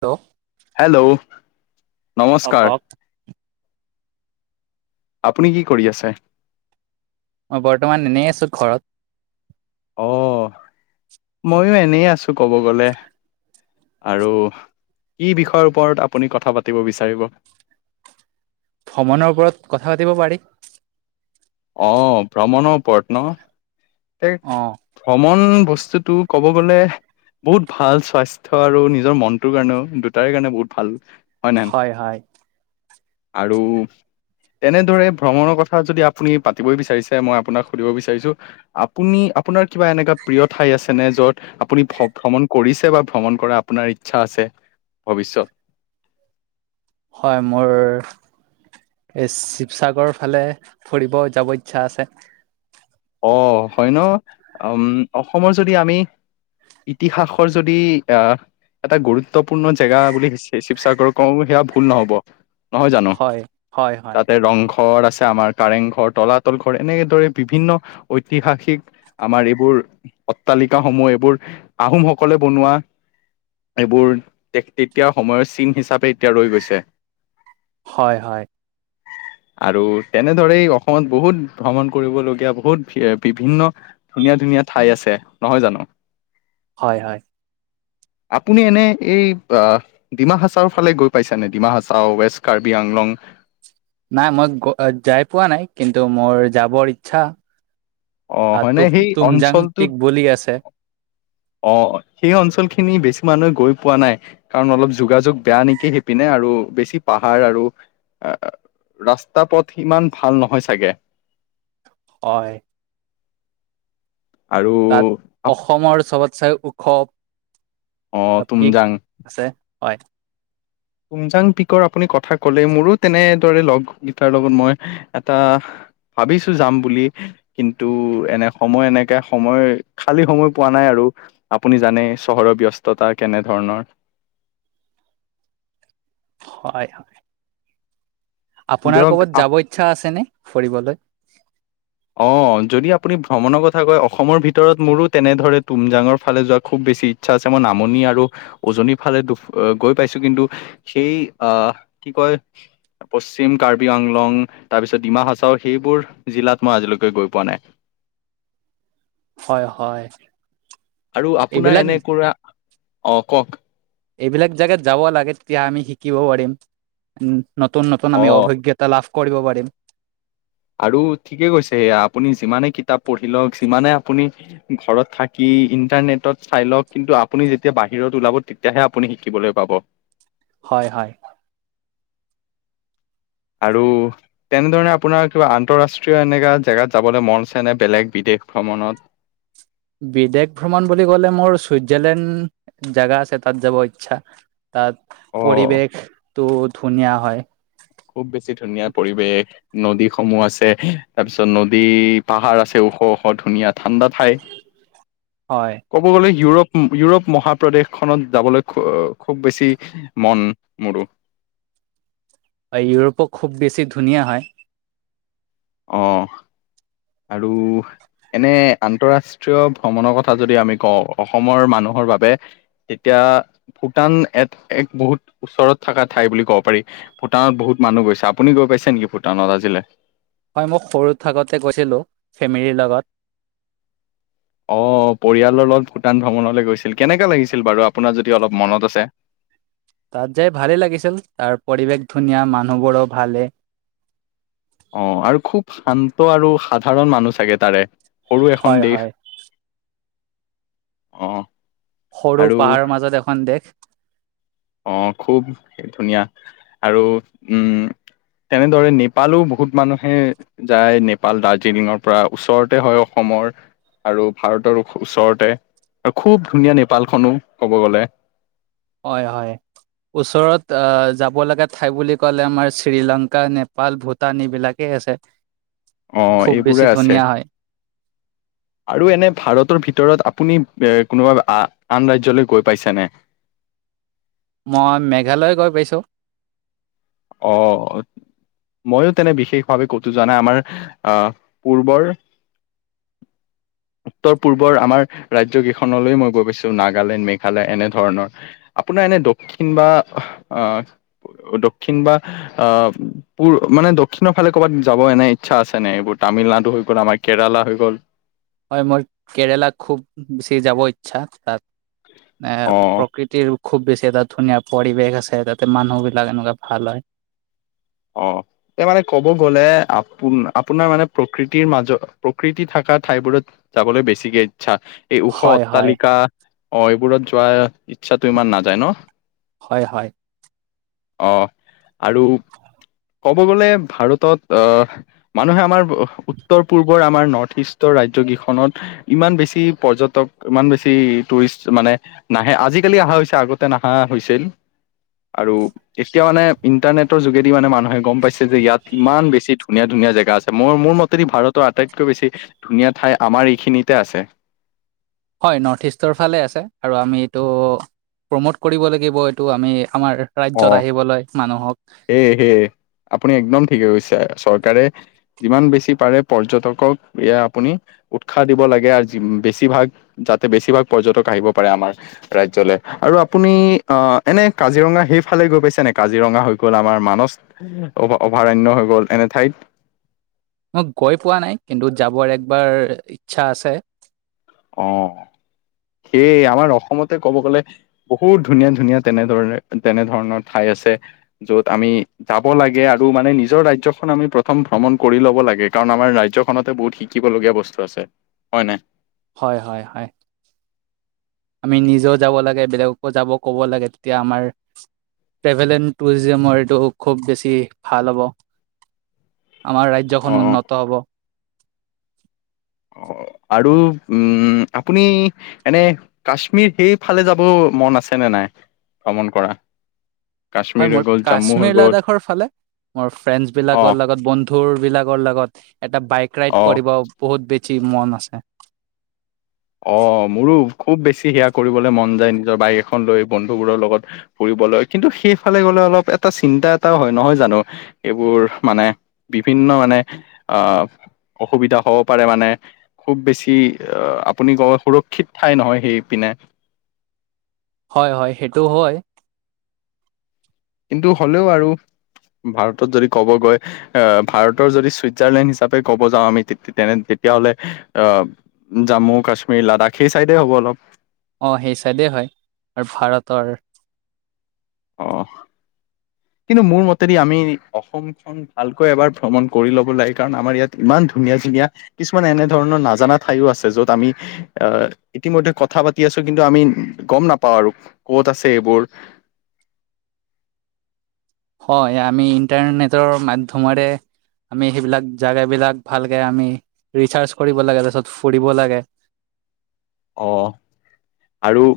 Hello hello অ নমস্কাৰ কওক আপুনি কি কৰি আছে মই বৰ্তমান এনেই আছো ঘৰত। অ মইয়ো এনেই আছো কব গ'লে আৰু কি বিষয়ৰ ওপৰত আপুনি কথা পাতিব বিচাৰিব ভ্ৰমণৰ ওপৰত কথা পাতিব পাৰি অ ভ্ৰমণৰ ওপৰত ন অ ভ্ৰমণ বস্তুটো কব গ'লে বহুত ভাল স্বাস্থ্য আৰু নিজৰ মনটোৰ কাৰণেও দুটাৰে কাৰণে বহুত ভাল হয় হয় হয় নহ আৰু তেনেদৰে ভ্ৰমণৰ কথা যদি আপুনি পাতিবই বিচাৰিছে মই আপোনাক সুধিব বিচাৰিছো আপুনি আপোনাৰ কিবা এনেকুৱা প্ৰিয় ঠাই আছেনে য'ত আপুনি ভ্ৰ ভ্ৰমণ কৰিছে বা ভ্ৰমণ কৰা আপোনাৰ ইচ্ছা আছে ভৱিষ্যত হয় মোৰ এ শিৱসাগৰৰ ফালে ফুৰিব যাব ইচ্ছা আছে অ হয় ন উম অসমৰ যদি আমি ইতিহাসৰ যদি আহ এটা গুৰুত্বপূৰ্ণ জেগা বুলি শিৱসাগৰ কওঁ সেয়া ভুল নহব নহয় জানো হয় হয় হয় তাতে ৰংঘ ঘৰ আছে আমাৰ কাৰেং ঘৰ, তলাতল ঘৰ এনেকেদৰে বিভিন্ন ঐতিহাসিক আমাৰ এইবোৰ অট্টালিকাস সমূহ এইবোৰ আহোমসকলে বনোৱা এইবোৰ তে তেতিয়া সময়ৰ চিন হিচাপে এতিয়া ৰৈ গৈছে। হয় হয় আৰু তেনেদৰেই অসমত বহুত ভ্ৰমণ কৰিবলগীয়া বহুত বিভিন্ন ধুনীয়া ধুনীয়া ঠাই আছে নহয় জানো। হয় হয় আপুনি এনে এই আহ ডিমা হাচাও ফালে গৈ পাইছে নে ডিমা হাচাও, ৱেষ্ট কাৰ্বি আংলং নাই মই যাই পোৱা নাই কিন্তু মোৰ যাবৰ ইচ্ছা অ আৰু হয়নে তু সেই তুমজাং অঞ্চলটোত পিক বুলি আছে। অ সেই অঞ্চল খিনি বেছি মানুহে গৈ পোৱা নাই। কাৰণ অলপ যোগাযোগ বেয়া নেকি সেইপিনে আৰু বেছি পাহাৰ আৰু ৰাস্তা পথ সিমান ভাল নহয় চাগে। হয়। তাত আৰু- আপ- অসমৰ চবতচাই ওখ অ পিক তুমজাং আছে, হয়। তুংজাং পিকৰ আপুনি কথা কলে। মোৰো তেনেদৰে লগ গিটাৰ লগত মই এটা- ভাবিছো যাম বুলি। কিন্তু এনে সময় এনেকে সময় খালী সময় পোৱা নাই আৰু। আপুনি জানে চহৰৰ ব্যস্ততা কেনে ধৰণৰ! হয়, হয়। আপোনাৰ দিয়ক ক'ৰবাত যাব আপ- ইচ্ছা আছেনে ফুৰিবলৈ? অঁ, যদি আপুনি ভ্ৰমণৰ কথা কয় অসমৰ ভিতৰত মোৰো তেনে ধৰে তুমজাঙৰ ফালে যোৱা খুব বেছি - ইচ্ছা আছে। মই নামনি আৰু উজনিৰ ফালে দু গৈ পাইছো কিন্তু- সেই আ কি কয়? পশ্চিম কাৰ্বি আংলং তাৰ পিছত ডিমা হাছাও সেইবোৰ জিলাত মই আজিলৈকে গৈ পোৱা নাই। হয়, হয়। আৰু আপোনাৰ এইবিলাক এনেকুৱা, অঁ কওঁক? এইবিলাক জাগাত যাব লাগে তেতিয়া আমি শিকিব পাৰিম। উম, নতুন নতুন অ আমি অভিজ্ঞতা লাভ কৰিব পাৰিম। আৰু ঠিকে কৈছে সেয়া আপুনি যিমানে কিতাপ পঢ়ি লওঁক, যিমানে আপুনি- ঘৰত থাকি ইন্টাৰনেটত চাই লওঁক কিন্তু আপুনি যেতিয়া বাহিৰত ওলাব তেতিয়াহে আপুনি শিকিবলৈ পাব। হয়, হয়। আৰু- তেনেধৰণে আপোনাৰ কিবা আন্তঃৰাষ্ট্ৰীয় এনেকুৱা জেগাত যাবলৈ মন আছে নে বেলেগ বিদেশ ভ্ৰমণত? বিদেশ ভ্ৰমণ বুলি ক'লে, মোৰ চুইজাৰলেণ্ড জেগা আছে তাত যাব ইচ্ছা। তাত অ পৰিৱেশটো ধুনীয়া হয়। খুব বেছি ধুনীয়া পৰিৱেশ। নদীসমূহ আছে, তাৰপিছত নদী পাহাৰ আছে ওখ ওখ ধুনীয়া ঠাণ্ডা ঠাই। হয়। ক'ব গ'লে ইউৰোপ -ইউৰোপ মহাপ্ৰদেশখনত যাবলৈ খ- খুব বেছি- মন মোৰো। ইউৰোপক খুব বেছি ধুনীয়া হয়। অঁ, আৰু- এনে আন্তঃৰাষ্ট্ৰীয় ভ্ৰমণৰ কথা যদি আমি কওঁ, অসমৰ মানুহৰ বাবে- তেতিয়া ভূটান এক -এক বহুত ওচৰত থকা ঠাই বুলি ক'ব পাৰি। ভূটানত বহুত মানুহ গৈছে। আপুনি গৈ পাইছে নেকি ভূটানত আজিলে? হয়, মই সৰু থাকতে গৈছিলোঁ ফেমিলিৰ লগত। অঁ, পৰিয়ালৰ লগত ভূটান ভ্ৰমণলৈ গৈছিল। কেনেকে লাগিছিল বাৰু আপোনাৰ যদি অলপ মনত আছে? তাত যাই ভালে লাগিছিল, তাৰ পৰিৱেশ ধুনীয়া, মানুহবোৰো ভালেই। অঁ আৰু খুব শান্ত আৰু সাধাৰণ মানুহ চাগে তাৰে, সৰু এখন হয় দেশ। হয় অঁ। সৰু পাহাৰ মাজত এখন দেশ। অঁ, খুব ধুনীয়া আৰু উম, - তেনেদৰে নেপালও বহুত মানুহে- যায়, নেপাল দাৰ্জিলিঙৰ পৰা ওচৰতে হয় অসমৰ। আৰু ভাৰতৰ ওচৰতে আৰু খুব ধুনীয়া নেপালখনো ক'ব গ'লে। হয়, হয়। ওচৰত যাব লগা ঠাই বুলি ক'লে আমাৰ শ্ৰীলংকা নেপাল ভূটান ভূটান এই বিলাকেই আছে অ খুব এইবোৰে বেছি আছে ধুনীয়া হয়। আৰু এনে ভাৰতৰ ভিতৰত আপুনি এ কোনোবা আ আন ৰাজ্যলৈ গৈ পাইছেনে মই মেঘালয় গৈ পাইছোঁ অ ময়ো তেনে বিশেষভাৱে কতো জোৱা নাই আমাৰ আহ পূৰ্বৰ [unintelligible] উত্তৰ পূৰ্বৰ আমাৰ ৰাজ্যকেইখনলৈ মই গৈ পাইছো নাগালেণ্ড মেঘালয় এনেধৰণৰ আপোনাৰ এনে দক্ষিণ বা আহ দক্ষিণ বা আহ পূ মানে দক্ষিণৰ ফালে ক'ৰবাত যাব এনে ইচ্ছা আছে নে এইবোৰ তামিলনাডু হৈ গ'ল আমাৰ কেৰেলা হৈ গ'ল হয় মোৰ কেৰেলাত খুব বেছি যাব ইচ্ছা তাত এ অ প্ৰকৃত খুব বেছি এটা ধুনীয়া পৰিৱেশ আছে তাতে মানুহ বিলাক এনেকুৱা ভাল হয় অ এ মানে ক'ব গ'লে আপোন আপোনাৰ মানে প্ৰকৃতিৰ মাজত প্ৰকৃতি থকা ঠাইবোৰত যাবলৈ বেছিকে ইচ্ছা এই ওখ হয় হয় অট্টালিকা অ এইবোৰত যোৱাৰ ইচ্ছাতটো ইমান নাযায় ন হয় হয় অ আৰু ক'ব গ'লে ভাৰতত আহ মানুহে আমাৰ উত্তৰ পূৰ্বৰ আমাৰ নৰ্থ ইষ্টৰ ৰাজ্য কেইখনত ইমান বেছি পৰ্যটক ইমান বেছি টুৰিষ্ট মানে নাহে আজিকালি অহা হৈছে আগতে নাহা হৈছিল আৰু এতিয়া মানে ইণ্টাৰনেটৰ যোগেদি মানে মানুহে গম পাইছে যে ইয়াত ইমান বেছি ধুনীয়া ধুনীয়া জেগা আছে মোৰ মোৰ মতেদি ভাৰতৰ আটাইতকৈ বেছি ধুনীয়া ঠাই আমাৰ এইখিনিতে আছে হয় নৰ্থ ইষ্টৰ ফালে আছে আৰু আমি এইটো প্ৰম'ট কৰিব লাগিব এইটো আমি আমাৰ ৰাজ্যয়ত আহিবলৈ মানুহক হে হে আপুনি একদম ঠিকে কৈছে চৰকাৰে যিমান বেছি পাৰে পৰ্যটকক এয়া আপুনি উৎসাহ দিব লাগে আৰু বেছিভাগ যাতে বেছিভাগ পৰ্যটক আহিব পাৰে আমাৰ ৰাজ্যলে আৰু আপুনি আহ এনে কাজিৰঙা সেই ফালে গৈ পাইছে নে কাজিৰঙা হৈ গ'ল আমাৰ মানস অভ অভয়াৰণয় হৈ গ'ল এনে ঠাইত মই গৈ পোৱা নাই কিন্তু যাবৰ একবাৰ ইচ্ছা আছে অ সেইয় আমাৰ অসমতে ক'ব গলে বহুত ধুনীয়া ধুনীয়া তেনেধৰণ তেনে ধৰণৰ ঠাই আছে যত আমি যাব লাগে আৰু মানে নিজৰ ৰাজ্যখন আমি প্ৰথম ভ্ৰমণ কৰি ল'ব লাগে, কাৰণ আমাৰ ৰাজ্যখনতে বহুত শিক্ষা। শিকিবলগীয়া বস্তু আছে হয় নাই? হয় হয় হয়। আমি নিজেও যাব লাগে, বেলেগকো যাব ক'ব লাগে তেতিয়া আমাৰ। ট্ৰেভেল এণ্ড টুৰিজমৰ এইটো খুব বেছি ভাল হ'ব। আমাৰ অ ৰাজ্যখন উন্নত হব। অ' আৰু উম আপুনি। এনে কাশ্মীৰ সেইফালে যাব মন আছেনে নাই ভ্ৰমণ ক'ৰা? কাশ্মীৰ হয় হৈ মোৰ গ'ল জম্মু হৈ কাশ্মীৰ গ'ল লাডাখৰ ফালে। মোৰ ফ্ৰেণ্ড অ বিলাকৰ লগত বন্ধু বিলাকৰ লগত এটা বাইক ৰাইড অ কৰিব। বহুত বেচি মন আছে। অ' মোৰো খুব বেছি সেয়া কৰিবলে মন যায় নিজৰ বাইক এখন লৈ বন্ধুবোৰৰ লগত ফুৰিবলৈ কিন্তু সেইফালে গ'লে অলপ এটা চিন্তা এটাও হয় নহয় জানো? এইবোৰ মানে বিভিন্ন মানে অ' অসুবিধা হ'ব পাৰে মানে খুব বেছি আপুনি কয় সুৰক্ষিত ঠাই নহয় সেই পিনে। হয়, হয় সেইটো হয়। কিন্তু হ'লেও আৰু ভাৰতত যদি ক'ব গৈ অ'ভাৰতৰ যদি চুইজাৰলেণ্ড হিচাপে ক'ব যাওঁ আমি তে-তেনে তেতিয়াহলে অ' জাম্মু, কাশ্মীৰ, লাডাখ সেই চাইডেই হ'ব অলপ? অ' সেই চাইডেই হয় [unintelligible] ভাৰতৰ। অ', কিন্তু মোৰ মতেদি আমি অসম চ ভালকৈ এবাৰ ভ্ৰমণ কৰি ল'ব লাগে, কাৰণ আমাৰ ইয়াত ইমান ধুনীয়া, ধুনীয়া কিছুমান এনে ধৰণৰ নাজানা ঠাইওঁ আছে য'ত আমি [unintelligible] ইতিমধ্যে কথা পাতি আছো কিন্তু আমি গম নাপাওঁ আৰু ক'ত আছে এইবোৰ। হয়, আমি ইণ্টাৰনেটৰ মাধ্যমেৰে আমি সেইবিলাক জাগা বিলাক ভালকে আমি ৰিচাৰ্চ কৰিব লাগে তাৰপিছত ফুৰিব লাগে। অ' আৰু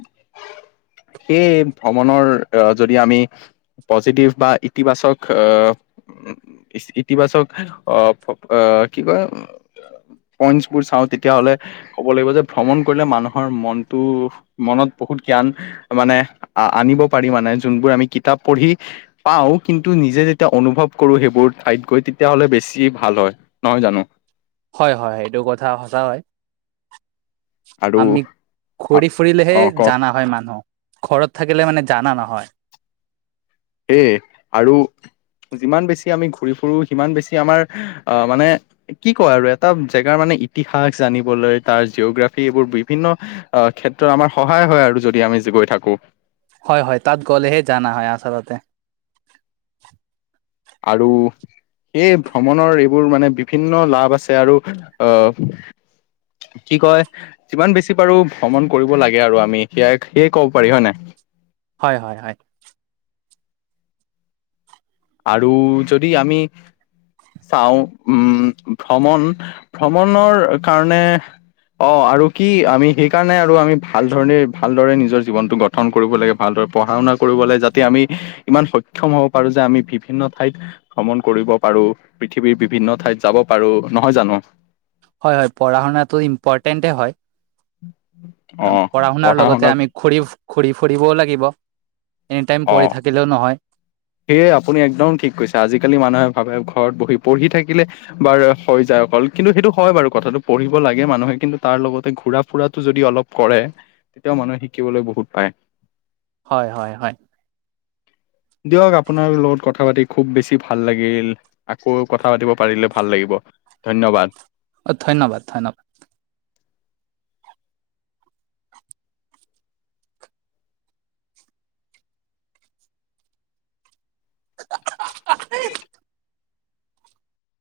সেই ভ্ৰমণৰ অ' যদি আমি পজিটিভ বা, ইতিবাচক অ' ইতিবাচক অ' অ' কি কয় পইন্টছবোৰ চাওঁ তেতিয়া হ'লে ক'ব লাগিব যে ভ্ৰমণ কৰিলে মানুহৰ মনটো মনত বহুত জ্ঞান অ'মানে আ-আনিব পাৰি মানে, যোনবোৰ আমি কিতাপ পঢ়ি পাওঁ কিন্তু নিজে যেতিয়া অনুভৱ কৰোঁ সেইবোৰ ঠাইত গৈ তেতিয়া হ'লে বেছি ভাল হয়। নহয় জানো? হয়, হয় সেইটো কথা সঁচা হয়। আৰু আমি ঘূৰি ফুৰিলেহে অ কওক জানা হয়, মানুহ। ঘৰত থাকিলে মানে জানা নহয়। এ, আৰু যিমান বেছি আমি ঘূৰি ফুৰোঁ, সিমান বেছি আমাৰ আহ, মানে এ কি ক'য় আৰু এটা জেগাৰ মানে ইতিহাস জানিবলৈ তাৰ জিঅগ্ৰাফি এইবোৰ বিভিন্ন অ' ক্ষেত্ৰ আমাৰ সহায় হয় আৰু যদি আমি যে গৈ থাকোঁ। হয়, হয় তাত গ'লেহে জানা হয় আচলতে। আৰু এই ভ্ৰমণৰ এইবোৰ মানে বিভিন্ন লাভ আছে আৰু অ' কি কয় যিমান বেছি পাৰোঁ ভ্ৰমণ কৰিব লাগে আৰু আমি সেয়া সেয়ে ক'ব পাৰি হয় নাই? হয়, হয়, হয়। আৰু যদি আমি চাওঁ উম, ভ্ৰমণ, ভ্ৰমণৰ কাৰণে অ' আৰু কি আমি সেইকাৰণে আৰু আমি ভাল ধৰণে ভালদৰে নিজৰ জীৱনটো গ গঠন কৰিব লাগে ভালদৰে পঢ়া-শুনা কৰিব লাগে যাতে আমি ইমান সক্ষম হ'ব পাৰো যে আমি বিভিন্ন ঠাইত ভ্ৰমণ কৰিব পাৰোঁ, পৃথিৱীৰ বিভিন্ন ঠাইত যাব পাৰোঁ, নহয় জানো? হয় হয়, পঢ়া শুনাটো ইম্পৰ্টেণ্টেই হয়। [unintelligible] অ পঢ়া-শুনাৰ পঢ়া শুনা লগতে আমি - ঘূৰি ঘূৰি-ফুৰিবও লাগিব, এনিটাইম অ পঢ়ি থাকিলেও নহয়। সেয়ে আপুনি একদম ঠিক কৈছা, আজিকালি মানুহে ভাবে ঘৰত বহি পঢ়ি থাকিলে - বাৰ হৈ যায় অকল, কিন্তু সেইটো হয় বাৰু কথাটো পঢ়িব লাগে মানুহে কিন্তু তাৰ লগতে ঘুৰা-ফুৰাটো যদি অলপ - কৰে, তেতিয়াও মানুহে শিকিবলৈ বহুত পাৰে। হয়, হয়, হয়। দিয়ক আপোনাৰ লগত কথা পাতি খুব বেছি ভাল লাগিল। আকৌ কথা পাতিব পাৰিলে ভাল লাগিব ধন্যবাদ। অ ধন্যবাদ ধন্যবাদ। [unintelligible]